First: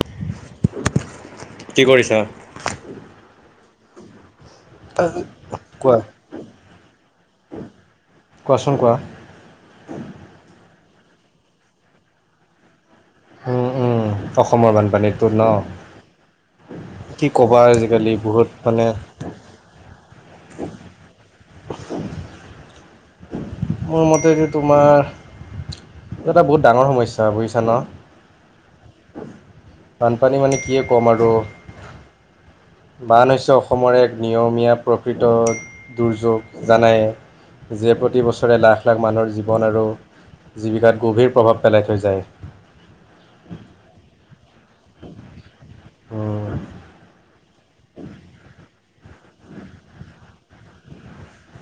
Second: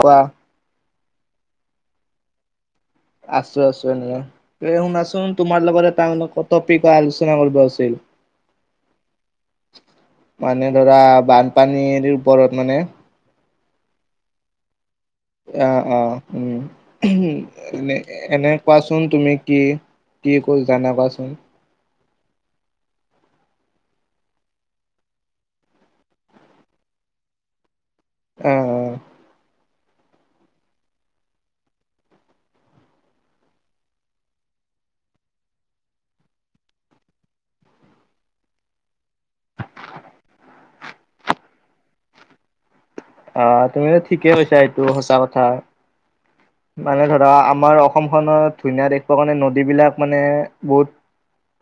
কোৱা কি কৰিছা আছো আছো এনে এ শুনাচোন তোমাৰ লগত কোৱা এটা টপিক আলোচনা কৰিব আছিল কোৱাচোন কোৱা মানে ধৰা বানপানীৰ ওপৰত মানে উম উম অসমৰ বানপানীত অ অ উম, কি ক'বা উমহ এ আজিকালি বহুত এনে মানে কোৱাচোন তুমি কি কি কু জানা কোৱাচোন মোৰ মতে যে তোমাৰ এটা বহুত ডাঙৰ সমস্যা বুয়িছা ন অ অ বানপানী মানে কিয়ে ক'ম আৰু বান হৈছে অসমৰ এক নিয়মীয়া প্ৰকৃত দুৰ্যোগ জানাই যিয়ে প্ৰতি বছৰ ৰে লাখ লাখ মানুহৰ জীৱন আৰু জীৱিকাত গভীৰ প্ৰভাৱ পেলাই থৈ যায় অ তুমিয়ো ঠিকেই কৈছা এইটো সঁচা কথা মানে ধৰা আপ আমাৰ অসমখনত ধুনীয়া দেশ কাৰণে নদী বিলাক মানে বহুত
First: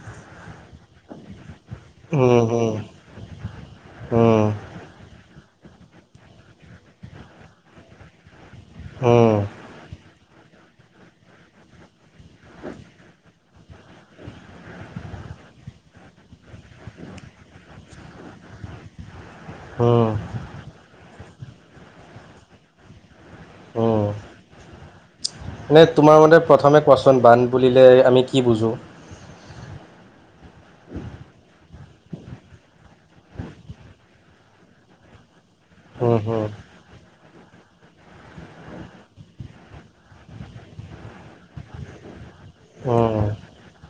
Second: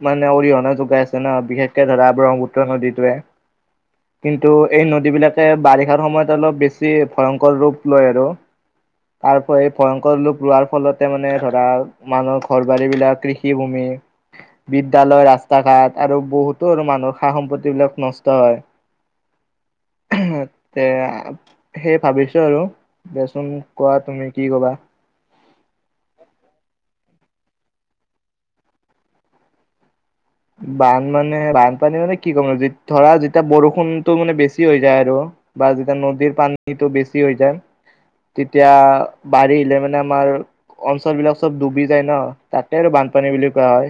মানে অৰিহণা যোগাই আছে ন বিশেষ ধৰা ব্ৰহ্মপুত্ৰ এনে নদীটোৱে কিন্তু এই নদীবিলাকে বাৰিষাৰ সময়ত বেছি ভয়ংকৰ ৰূপ লৈ আৰু [unintelligible] ভয়ংকৰ লোপ লোৱাৰ ফলতে মানে ধৰা মানুহৰ ঘৰ বাৰী বিলাক কৃষিভূমি বিদ্যালয় ৰাস্তা ঘাট আৰু বহুতো মানুহৰ সা সম্পত্তি বিলাক নষ্ট হয় তে সেই ভাবিছো আৰু দিয়াচোন কোৱা তুমি কি কবা তোমাৰ মতে প্ৰথমে কোৱাচোন বান্ধ বুলিলে আমি কি বুজোঁ বান মানে বানপানী মানে কি ক'ম যিত ধৰা যেতিয়া বৰষুণতটো মানে বেছি হৈ যায় আৰু বা যেতিয়া উম নদীৰ হুম পানীটো বেছি হৈ যায় তেতিয়া বাঢ়িলে মানে আমাৰ অঞ্চল বিলাক চব ডুবি যায় ন তাতে আৰু উম বানপানী বুলি কোৱা হয়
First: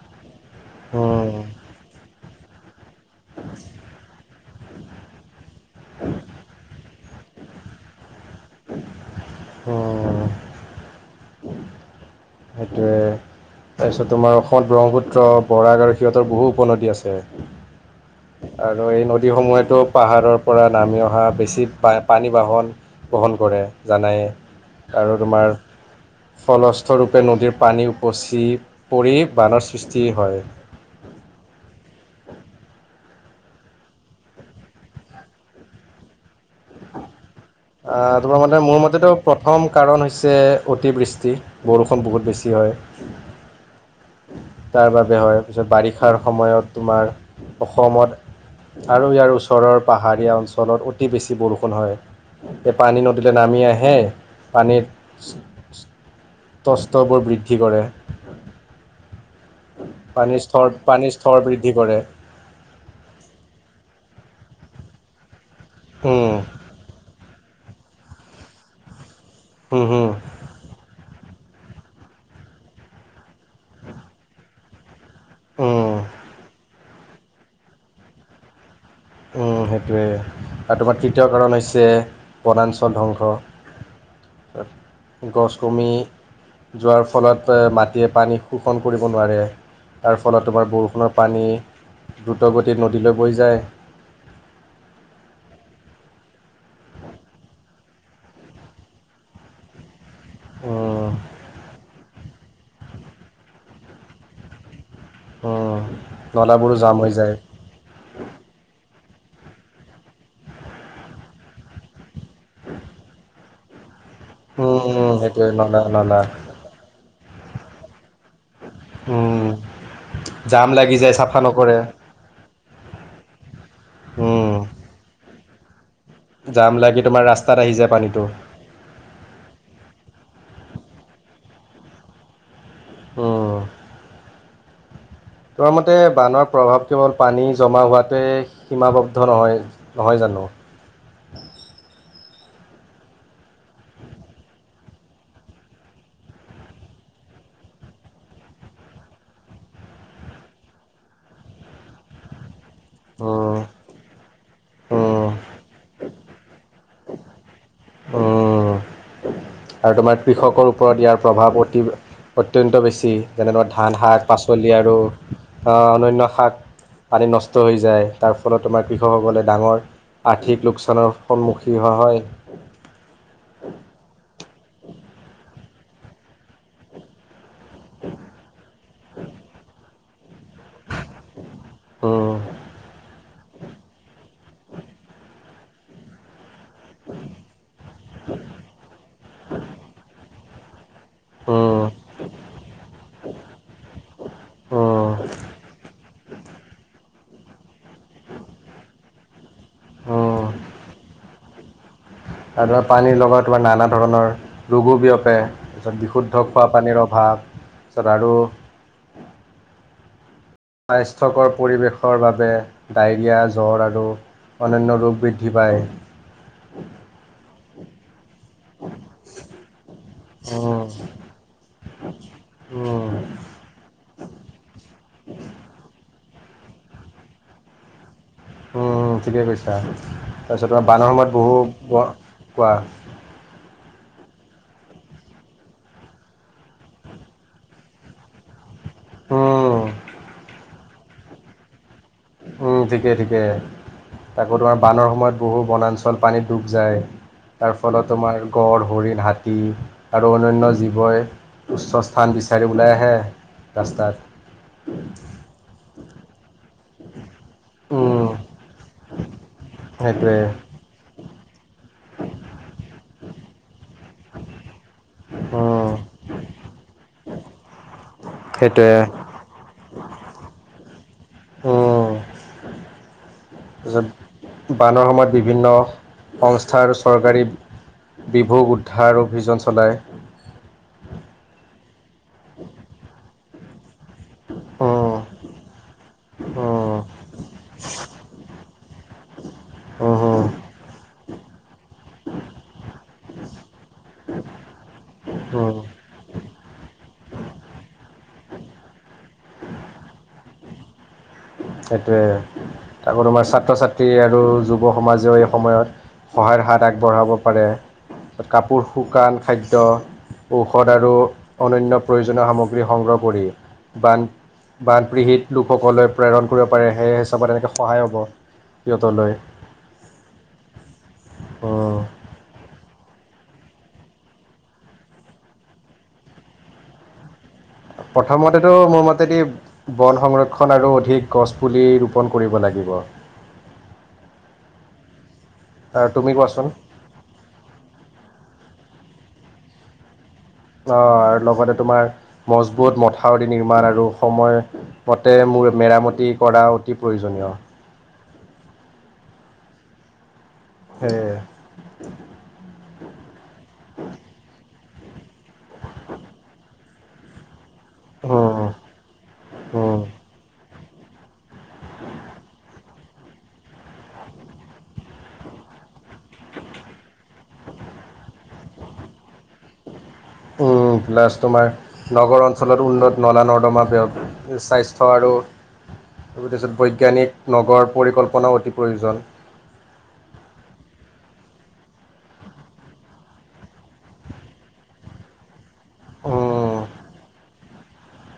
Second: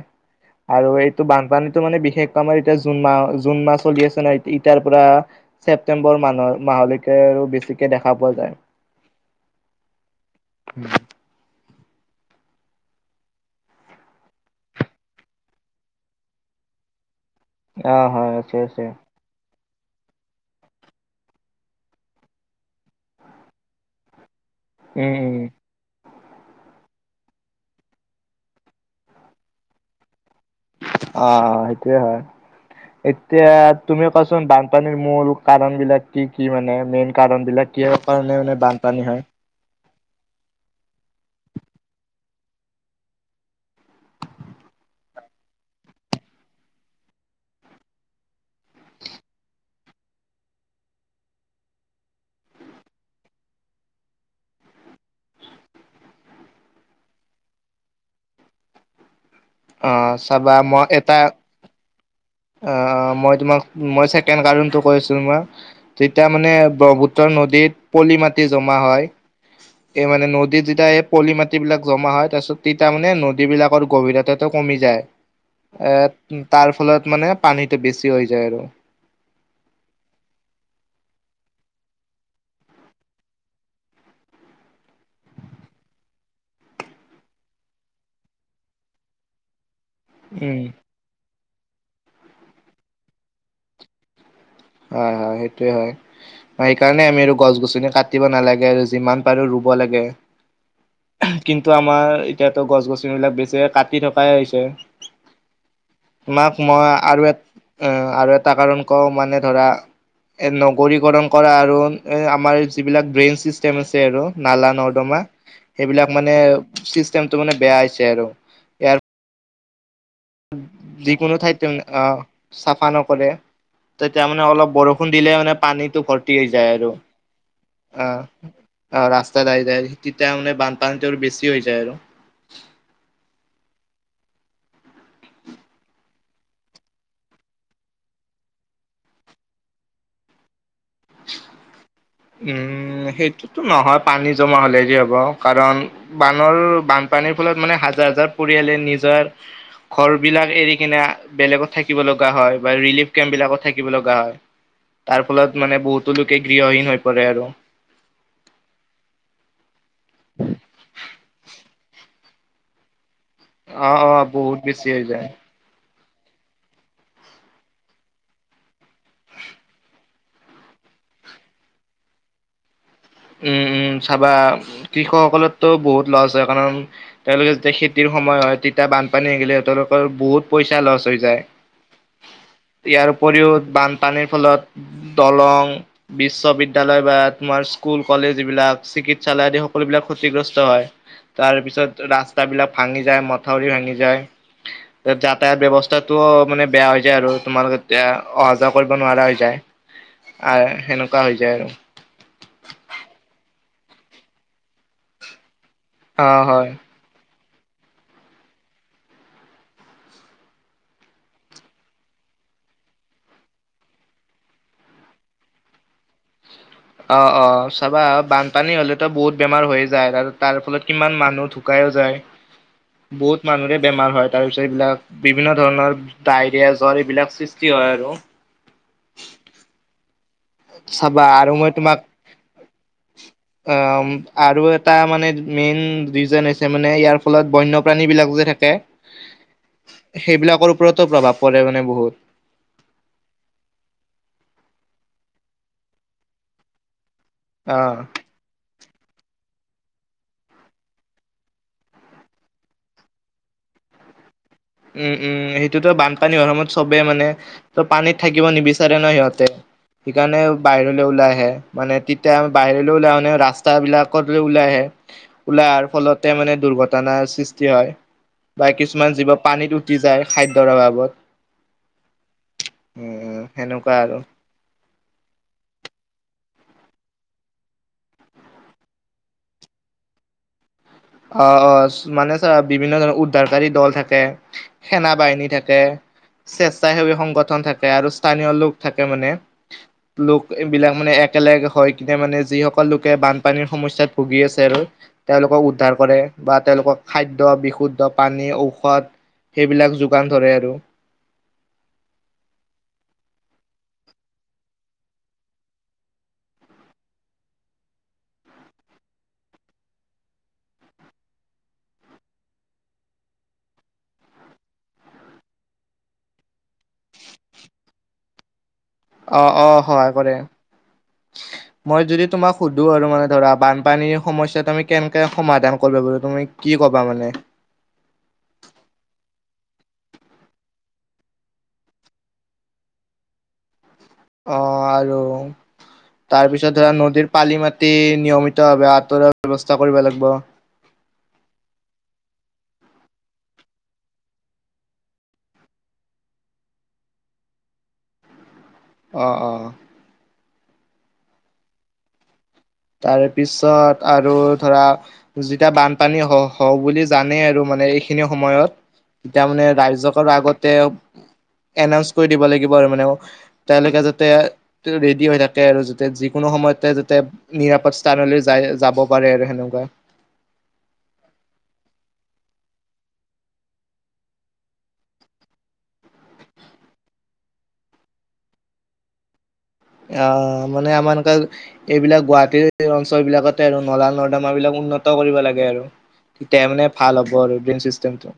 আৰু এইটো উম বানপানীটো মানে বিশেষকৈ আমাৰ এতিয়া জুন মাহ জুন মাহ চলি আছে ন এতিয়াৰ পৰা ছেপ্তেম্বৰ মানৰ মাহলৈ কে আৰু বেছিকে দেখা পোৱা যায় উম সেইটোয়ে তাৰপিছত তোমাৰ অসমত ব্ৰহ্মপুত্ৰ বৰাক আৰু সিহঁতৰ বহু উপনদী আছে আ আৰু এই নদীসমূহেতো পাহাৰৰ পৰা নামি অহা বেছি পানী বাহন ব্ৰহন কৰে জানাই উম আৰু উম তোমাৰ ফলস্থৰূপে নদীৰ পানী উপচি পৰি বানৰ সৃষ্টি হয় অ সেইটোয়ে হয় এতিয়া তুমি কোৱাচোন বানপানীৰ মূল কাৰণ বিলাক কি কি মানে মেইন কাৰণ বিলাক কি আহ, তোমাৰ কাৰণে মতে মানে মোৰ বানপানী মতেতো হয় প্ৰথম কাৰণ হৈছে অতিবৃষ্টি বৰষুণ বহুত বেছি হয় তাৰ বাবে হয় তাৰ পিছত বাৰিষাৰ সময়ত তোমাৰ অসমত আৰু ইয়াৰ ওচৰৰ পাহাৰীয়া অঞ্চলত অতি বেছি বৰষুণ হয় এ পানী নদীলৈ নামি আহে পানীত তস্ত্ৰবোৰ বৃদ্ধি কৰে অ' পানীৰ চাবা স্তৰ মই পানীৰ এটা স্তৰ বৃদ্ধি কৰে অ মই তোমাক মই চেকেণ্ড কাৰণটো কৈছো মই তেতিয়া উম, মানে ব্ৰহ্মপুত্ৰ নদীত পলি মাটি জমা হয় হুম হুম এই মানে নদী যিটা [unintelligible] এ কলি মাটিবিলাক জমা হয় তাৰপিছত তিতাৰ মানে নদীবিলাকৰ গভীৰতাটো কমি যায় উম এ তাৰ ফলত মানে পানীটো বেছি হৈ যায় আৰু সেইটোৱে আৰু তোমাৰ তৃতীয় কাৰণ হৈছে বনাঞ্চল ধ্বংস গছ কমি [unintelligible] যোৱাৰ ফলত মাটিয়ে পানী শোষণ কৰিব নোৱাৰে তাৰ ফলত উম তোমাৰ বৰষুণৰ পানী দ্ৰুত গতিত নদীলৈ বৈ যায় হয় হয় সেইটোৱে হয় সেইকাৰণে আমি আৰু গছ গছনি কাটিব নালাগে আৰু যিমান পাৰো ৰুব লাগে উম, কিন্তু আমাৰ এতিয়াতো গছ গছনিবিলাক বেছি কাটি থকাই হৈছে উম, তোমাক নলাবোৰো মই জাম হৈ আৰু এ যায় আৰু এটা কাৰণ কৰ মানে ধৰা নবৰিকৰ্ণ কৰা আৰু আমাৰ ইবিলক যি গ্ৰেন চিষ্টেম [unintelligible] আৰু নালা উম, উম, নৰ্দমা সেইটোৱে নলা সেইবিলাক নলা মানে চিষ্টেমটো মানে বেয়া হৈছে আৰু [unintelligible] উম জাম লাগি যায় যিকোনো চাফা ঠাইত তেওঁ নকৰে। আহ চাফা নকৰে তেতিয়া মানে উম, অলপ বৰষুণ দিলে মানে পানীত ত' ভৰ্তি জাম যায় আৰু, লাগি তোমাৰ ৰাস্তাত আহি যায় পানীটো। অ' অ' ৰাস্তাত আহী যায় তিয়া মানে বানপানীটো আৰু বেছি হৈ যায় আৰু। অ'। তোমাৰ মতে বানৰ প্ৰভাৱ কেৱল পানী জমা হোৱাতে সীমাবদ্ধ নহয়, নহয় জানো? হেল্ল' উম, সেইটোতো নহয় পানী জমা হলে যে হ'ব কাৰণ বানৰ বানপান পানীৰ ফলত মানে হাজাৰ হাজাৰ পৰিয়ালে নিজৰ ঘৰ বিলাক এৰি কিনে বেলেগত থাকিব লগা হয়। বা ৰিলিফ কেম্প উম, বিলাকত থাকিব লগা হয়। তাৰ উম, ফলত মানে বহুতো লোকে গৃহহীন হৈ পৰে আৰু। উম। আৰু তোমাৰ কৃষকৰ ওপৰত ইয়াৰ প্ৰভাৱ অতি অত্যন্ত বেছি। যেনে ধৰা অ ধান, অ শাক, বহুত পাচলি বেছি আৰু হৈ যায়। আ অনন্য শাক পানী নষ্ট হৈ যায়, তাৰ ফলত তোমাৰ কৃষকসকলে ডাঙৰ আৰ্থিক লোকচানৰ সন্মুখী হোৱা হয়। উম উম, চাবা কৃষকসকলৰতো বহুত লছ হয় কাৰণ তেওঁলোকে তে খেতিৰ সময় হয় তিতা বানপানী আহিলে সিঁহলোকৰ বহুত পইচা লচ হৈ যায়। উম, ইয়াৰ উপৰিও বানপানীৰ ফলত দলং, বিশ্ববিদ্যালয়, বা তোমাৰ স্কুল কলেজ, যি বিলাক চিকিৎসালয়, আদি সকলো বিলাক ক্ষতিগ্ৰস্ত হয়। তাৰ উম, পিছত ৰাস্তাবিলাক ভাঙি যায়, মথাউৰি ভাঙি যায়। উম। যাতায়াত ব্যৱস্থাতটোও মানে বেয়া হৈ আৰু তোমালোকে এতিয়া অহা যোৱা কৰিব নোৱাৰা হৈ যায়। আৰ আৰু সেনেকুৱা হৈ যায় আৰু। আৰু পানী লগত তোমাৰ নানা ধৰণৰ ৰোগো বিয়পে। পিছত অ বিশুদ্ধ হয় খোৱাপানীৰ অভাৱ, তাৰপিছত আৰু স্বাস্থ্যকৰ পৰিৱেশৰ বাবে, ডায়ৰিয়া, জ্বৰ আৰু অনান্য ৰোগ বৃদ্ধি পায়। অ' অ', চাবা বান পানী হ'লেতো বহুত বেমাৰ হৈ যায় আৰু তাৰ উম, ফলত কিমান মানুহ ঢুকাইও যায়। উম, বহুত মানুহৰে বেমাৰ হয়, তাৰে পিছত এইবিলাক বিভিন্ন ধৰণৰ ডায়েৰিয়া, জ্বৰ এইবিলাক সৃষ্টি হয় আৰু। উম, ঠিকে কৈছা। তাৰপিছত তোমাৰ বানৰ চাবা সময়ত আৰু বহু, মই তোমাক কোৱা কোৱা অ', আৰু এটা মানে মেইন ৰিজন হৈছে মানে ইয়াৰ ফলত বন্যপ্ৰাণী বিলাক যে থাকে উম, সেইবিলাকৰ ওপৰতো প্ৰভাৱ পৰে মানে বহুত। উম, ঠিকে ঠিকে। তাকো তোমাৰ বানৰ সময়ত বহু বনাঞ্চল পানীত ডুব যায়। তাৰ অ ফলত তোমাৰ গড়, হৰিণ, হাতী তী আৰু অন্যন্য জীৱই উচ্চ স্থান বিচাৰি ওলাই আহে। ৰাস্তাত উম উম, সেইটোতো বানপানী হোৱাৰ সময়ত চবে মানে ত' পানীত উম, থাকিব নিবিচা ৰে ন সিহঁতে। সেইটোৱে সিকাৰণে বাহিৰলে ওলাই আহে, মানে তিতা বাহিৰলৈ মানে ৰাস্তা বিলাকত যে ওলাই আহে, ওলাই আহাৰ উম, ফলতে মানে দুৰ্ঘটনা সৃষ্টি হয়, বা সেইটোৱে কিছুমান জীৱ পানীত উটি যায় খাদ্যৰ অভাৱ ৱত, উম সেনেকুৱা আৰু। পিছত, বানৰ সময়ত বিভিন্ন সংস্থাৰ চৰকাৰী বিভোগ উদ্ধাৰ অভিযান চলায়। অ' অ', চ মানে চা বিভিন্ন ধৰণৰ উদ্ধাৰকাৰী দল থাকে থাকে, সেনা উম, বাহিনী থাকে। উম, স্বেচ্চাসেৱী সংগঠন থাকে আৰু স্থানীয় লোক থাকে মানে। উম, লোক এইবিলাক মানে একেলগে হয় কিতা মানে যিসকল লোকে বানপানীৰ সমস্যাত ভুগি তেওঁলোকক উম, উদ্ধাৰ কৰে বা তেওঁলোকক খাদ্য, বিশুদ্ধ পানী, ঔষধ সেইবিলাক যোগান ধৰে আৰু। সেইটোৱে, আকৌ তোমাৰ ছাত্ৰ ছাত্ৰী আৰু যুৱ সমাজেও এই সময়ত। সহায়ৰ হাত আগবঢ়াব পাৰে কাপোৰ, শুকান খাদ্য। ঔষধ আৰু অনন্য প্ৰয়োজনীয় সামগ্ৰী সংগ্ৰহ কৰি বান বানপীৰিত লোকসকলক প্ৰেৰণ কৰিব পাৰে সেই হিচাপত এনেকৈ সহায় হ'ব। সিহঁতলৈ অ'অ'সহায় কৰে, মই যদি তোমাক সুধো আৰু মানে ধৰা বানপানীৰ সমস্যাটো আমি কেনেকে সমাধান কৰিব পাৰো তুমি কি কবা মানে। প্ৰথমতেটো মোৰ মতেদি বন সংৰক্ষণ আৰু অধিক গছ পুলি ৰোপন কৰিব লাগে। লাগিব। অ' আৰু তুমি কোৱাচোন তাৰপিছত ধৰা নদীৰ পালি মাটি নিয়মিতভাৱে আঁতৰাৰ ব্যৱস্থা কৰিব লাগিব। অ' আৰু লগতে তোমাৰ মজবুত মথাউৰি নিৰ্মাণ আৰু সময়মতে মেৰামতি কৰা অতি প্ৰয়োজনীয়। অ', অ'। সেয়ে তাৰ পিছত আৰু ধৰা যেতিয়া বানপানী হ হওঁ বুলি জানেই আৰু। মানে এইখিনি উম, সময়ত তেতিয়া মানে ৰাইজ উম, সকল আগতে এনাউন্স কৰি দিব লাগিব আৰু মানে অ তেওঁলোকে যাতে ৰেডি হৈ থাকে আৰু যাতে যিকোনো সময়তে যাতে নিৰাপদ স্থানলৈ যায় যাব পাৰে আৰু সেনেকুৱা। উম প্লাছ তোমাৰ নগৰ অঞ্চলত উন্নত নলা নৰ্দমা ব্যৱ স্বাস্থ্য আৰু তাৰ পিছত বৈজ্ঞানিক নগৰ পৰিকল্পনাও অতি প্ৰয়োজন। অঁ মানে আমাৰ তাতে এইবিলাক গুৱাহাটীৰ অঞ্চল বিলাকতে আৰু নলা নৰ্দমা বিলাক উন্নত কৰিব লাগে আৰু তেতিয়া উম, মানে ভাল হ'ব আৰু ড্ৰেইন চিষ্টেমটো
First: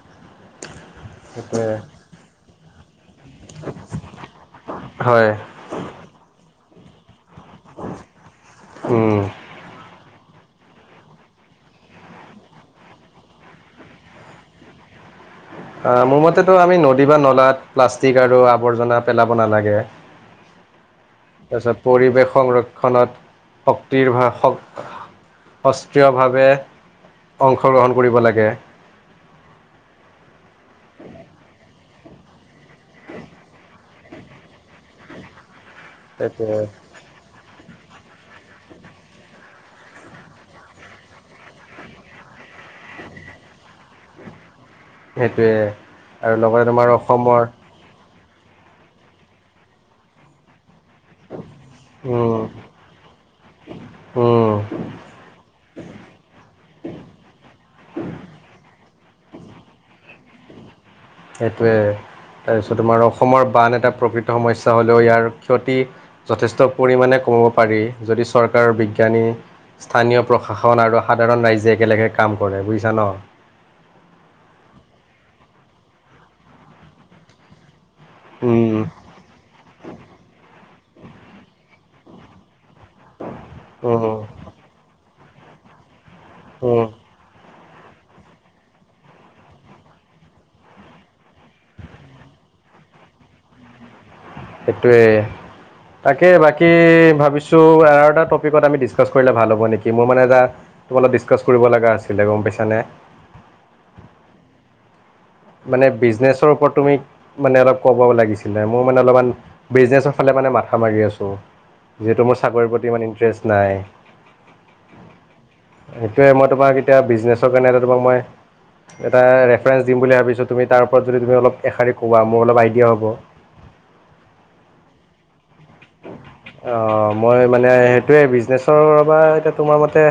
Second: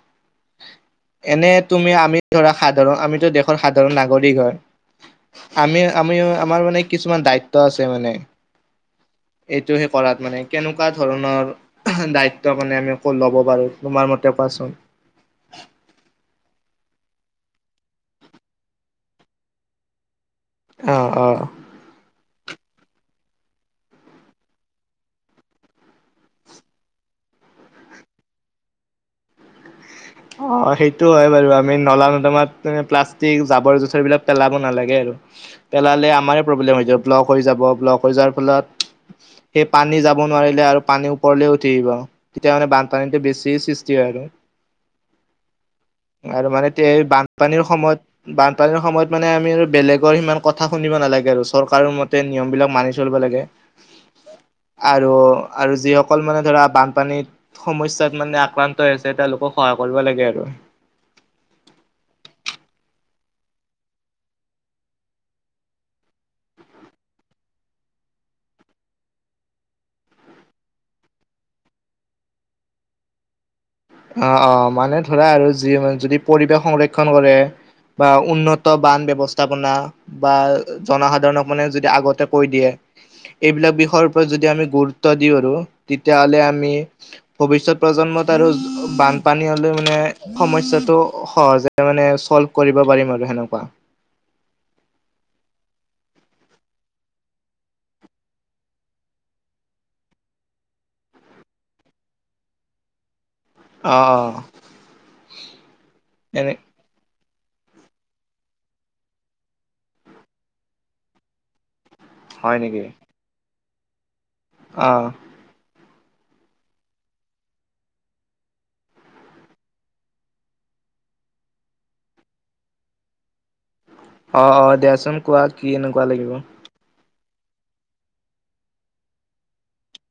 এনে সেইটোৱে তুমি আমি ধৰা সাধাৰণ আমি দেশৰ সাধাৰণ নাগৰিক হয় হয় আমি আমি আমাৰ মানে কিছুমান দায়িত্ব আছে মানে উম, এইটোহে কৰাত মানে কেনেকুৱা ধৰণৰ দায়িত্ব মানে আমি আকৌ ল'ব পাৰোঁ তোমাৰ মতে কোৱাচোন অ' মোৰ মতেতো আমি নদী বা নলাত প্লাষ্টিক আৰু আৱৰ্জনা পেলাব নালাগে। অ অ তাৰপিছত পৰিৱেশ সংৰক্ষণত শক্তিৰ ভা শক অস্ত্ৰীয়ভাৱে অংশগ্ৰহণ কৰিব লাগে। অ' সেইটো হয় বাৰু আমি নলা নদমাত প্লাষ্টিক জাবৰ জোথৰ এইবিলাক পেলাব নালাগে আৰু পেলালে আমাৰ প্ৰব্লেম সেইটোৱে হৈ যায় ব্লক হৈ যাব ব্লক হৈ যোৱাৰ ফলত সেই পানী যাব নোৱাৰিলে আৰু পানী ওপৰলে উঠি আহিব আৰু তেতিয়া মানে বানপানীটো বেছি সৃষ্টি হয়। আৰু আৰু লগতে মানে তোমাৰ অসমৰ বানপানীৰ সময়ত বানপানীৰ সময়ত মানে আমি আৰু বেলেগৰ সিমান কথা কথা শুনিব নালাগে আৰু চৰকাৰৰ মতে উম নিয়ম বিলাক মানি চলিব লাগে। উম আৰু আৰু যিসকল মানে ধৰা বানপানীত সমস্যাত মানে আক্ৰান্ত হৈ আছে এ তেওঁলোকক মানে সহায় কৰিব লাগে আৰু। সেইটোৱেই তাৰপিছত তোমাৰ অসমৰ বান এটা প্ৰকৃত সমস্যা হ'লেও ইয়াৰ ক্ষতি যথেষ্ট পৰিমাণে কব পাৰি যদি চৰকাৰৰ বিজ্ঞানী স্থানীয় প্ৰশাসন আৰু সাধাৰণ ৰাইজে একেলগে কাম কৰে বুজিছা ন অঁ অঁ মানে ধৰা আৰু যি যদি পৰিৱেশ সংৰক্ষণ কৰে বা উন্নত উম বান ব্যৱস্থা- -পনা বা জনসাধাৰণক মানে যদি আগতে কৈ দিয়ে এইবিলাক বিষয়ৰ উম ওপৰত যদি আমি গুৰুত্ব দিওঁ আৰু তেতিয়াহ'লে আমি উম ভৱিষ্যত প্ৰজন্মত আৰু বানপানী হলে মানে সমস্যাটো সহজে মানে চল্ভ কৰিব পাৰিম আৰু সেনকা সেইটোৱে তাকে বাকী ভাবিছো আৰু এটা টপিকত আমি ডিচকাছ কৰিলে ভাল হ'ব নেকি মোৰ মানে এটা তোমাৰ ডিছকাচ কৰিব লগা আছিলে গম পাইছানে অঁ অঁ মানে বিজনেচৰ ওপৰত তুমি মানে অলপ ক'ব লাগিছিলে মোৰ মানে অলপমান বিজনেচৰ ফালে মানে মাথা মাৰি আছো যিহেতু মোৰ চাকৰিৰ প্ৰতি ইমান ইণ্টৰেষ্ট নাই অঁ সেইটোৱে মই তোমাক এটা বিজনেচৰ কাৰণে মই এটা ৰেফাৰেঞ্চ দিম বুলি ভা তাৰপিছত তুমি তাৰ ওপৰত যদি তুমি অলপ এষাৰী কোৱা মোৰ অলপ আইডিয়া হব অঁ অঁ দিয়াচোন কোৱা কি এনেকুৱা লাগিব অঁ, মই মানে সেইটোয়ে বিজনেচৰ বা এতিয়া তোমাৰ মতে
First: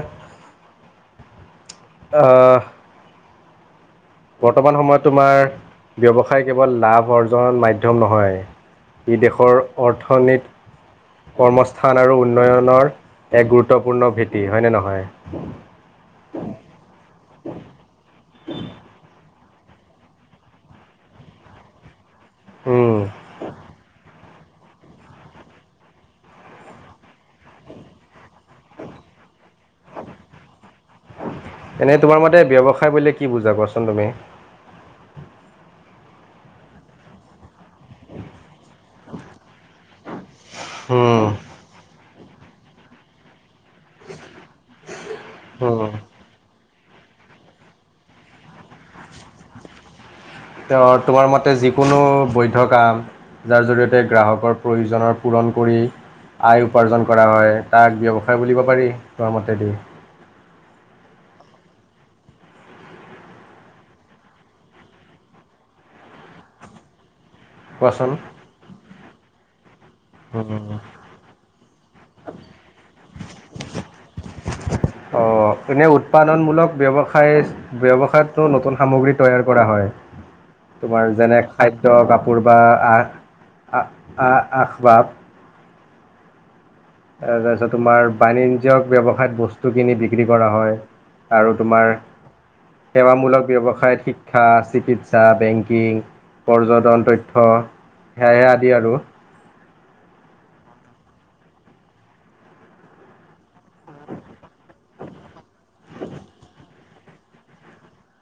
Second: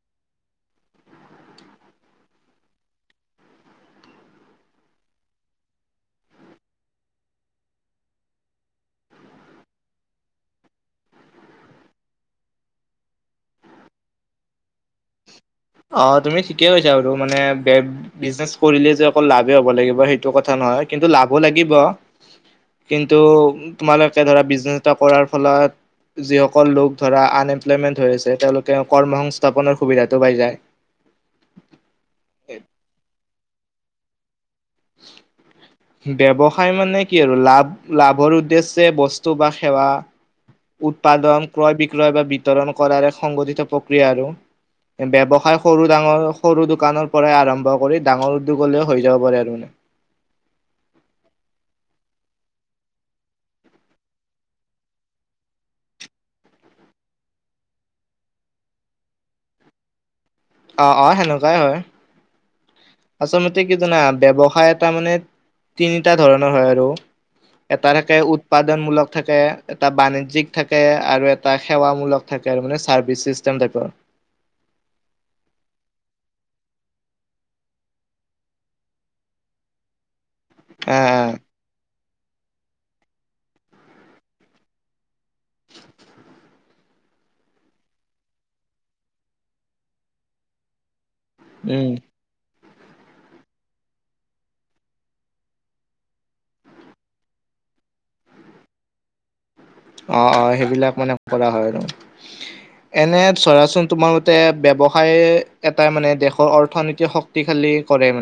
অঁ বৰ্তমান সময়ত তোমাৰ ব্যৱসায় কেৱল লাভ অৰ্জন মাধ্যম নহয় ই দেশৰ অৰ্থনীত কৰ্মস্থান আৰু উন্নয়নৰ এক গুৰুত্বপূৰ্ণ ভেটি হয় নে নহয় অঁ তুমি ঠিকে কৈছা বাৰু মানে বিজনেচ কৰিলে যে অকল লাভ লব লাগিব সেইটো কথা নহয় কিন্তু লাভো লাগিব উম, কিন্তু তোমাৰ- ধৰা বিৰ্জনেচ এটা কৰাৰ ফলত- যিসকল লোক ধৰা আনএমপ্লয়মেন্ট হৈ আছে তেওঁলোকে কৰ্ম সংস্থাপনৰ সুবিধাটো পাই যায়। এনেই তোমাৰ মতে ব্যৱসাই বুলিলে কি বুজা কোৱাচোন তুমি? ব্যৱসাই মানে কি আৰু লাভ লাভৰ উদ্দেশ্যে বস্তু বা সেৱা উম, উৎপাদন ক্ৰয় বিক্ৰয় বা বিভ- বিতৰণ কৰা এক সংঘঠিত প্ৰক্ৰিয়া আৰু ব্যৱসাই সৰু উম, ডাঙৰ সৰু- দোকানৰ পৰাই আৰম্ভ কৰি ডাঙৰ উদ্যোগলৈও হৈ যাব পাৰে আৰু মানে। তেওঁ তোমাৰ মতে যিকোনো বৈধ্য কাম জাৰ জৰিয়তে গ্ৰাহকৰ প্ৰয়োজনৰ পূুৰণ- কৰি আয় উপাৰ্জন কৰা হয়। তাক ব্যৱসায় বুলিব পাৰি তোমাৰ মতেদি। অঁ অঁ সেনেকুৱাই হয়। আচলতে কি জানা ব্যৱসায় এটা মানে তিনিটা ধৰণৰ হয় আৰু। এটা কোৱাচোন? থাকে উৎপাদনমূলক থাকে। এটা বাণিজ্যিক উম। থাকে আৰু এটা সেৱামূলক থাকে আৰু মানে চাৰ্ভিছ চিন্টেম টাইপৰ। [unintelligible] অঁ এনেই উৎপাদনমূলক ব্যৱসায় ব্যৱসায়তো নতুন সামগ্ৰী তৈয়াৰ কৰা হয়। [unintelligible] তোমাৰ আহ যেনে খাদ্য কাপোৰ বা আ আ আস বাৰ- তাৰপিছত তোমাৰ বাণিজ্যিক ব্যৱসায়ত বস্তু কিনি বিক্ৰী কৰা হয়। আৰু উম তোমাৰ- সেৱামূলক ব্যৱসায়ত শিক্ষা, চিকিৎসা, বেংকিং- পৰ্যটন তথ্য সেয়াই আদি আৰু। অঁ অঁ সেইবিলাক মানে কৰা হয় আৰু এনেই চাবচোন তোমাৰ মতে ব্যৱসায় এটা মানে দেশৰ অৰ্থনীতিৰ শক্তিশালী- কৰে মানে।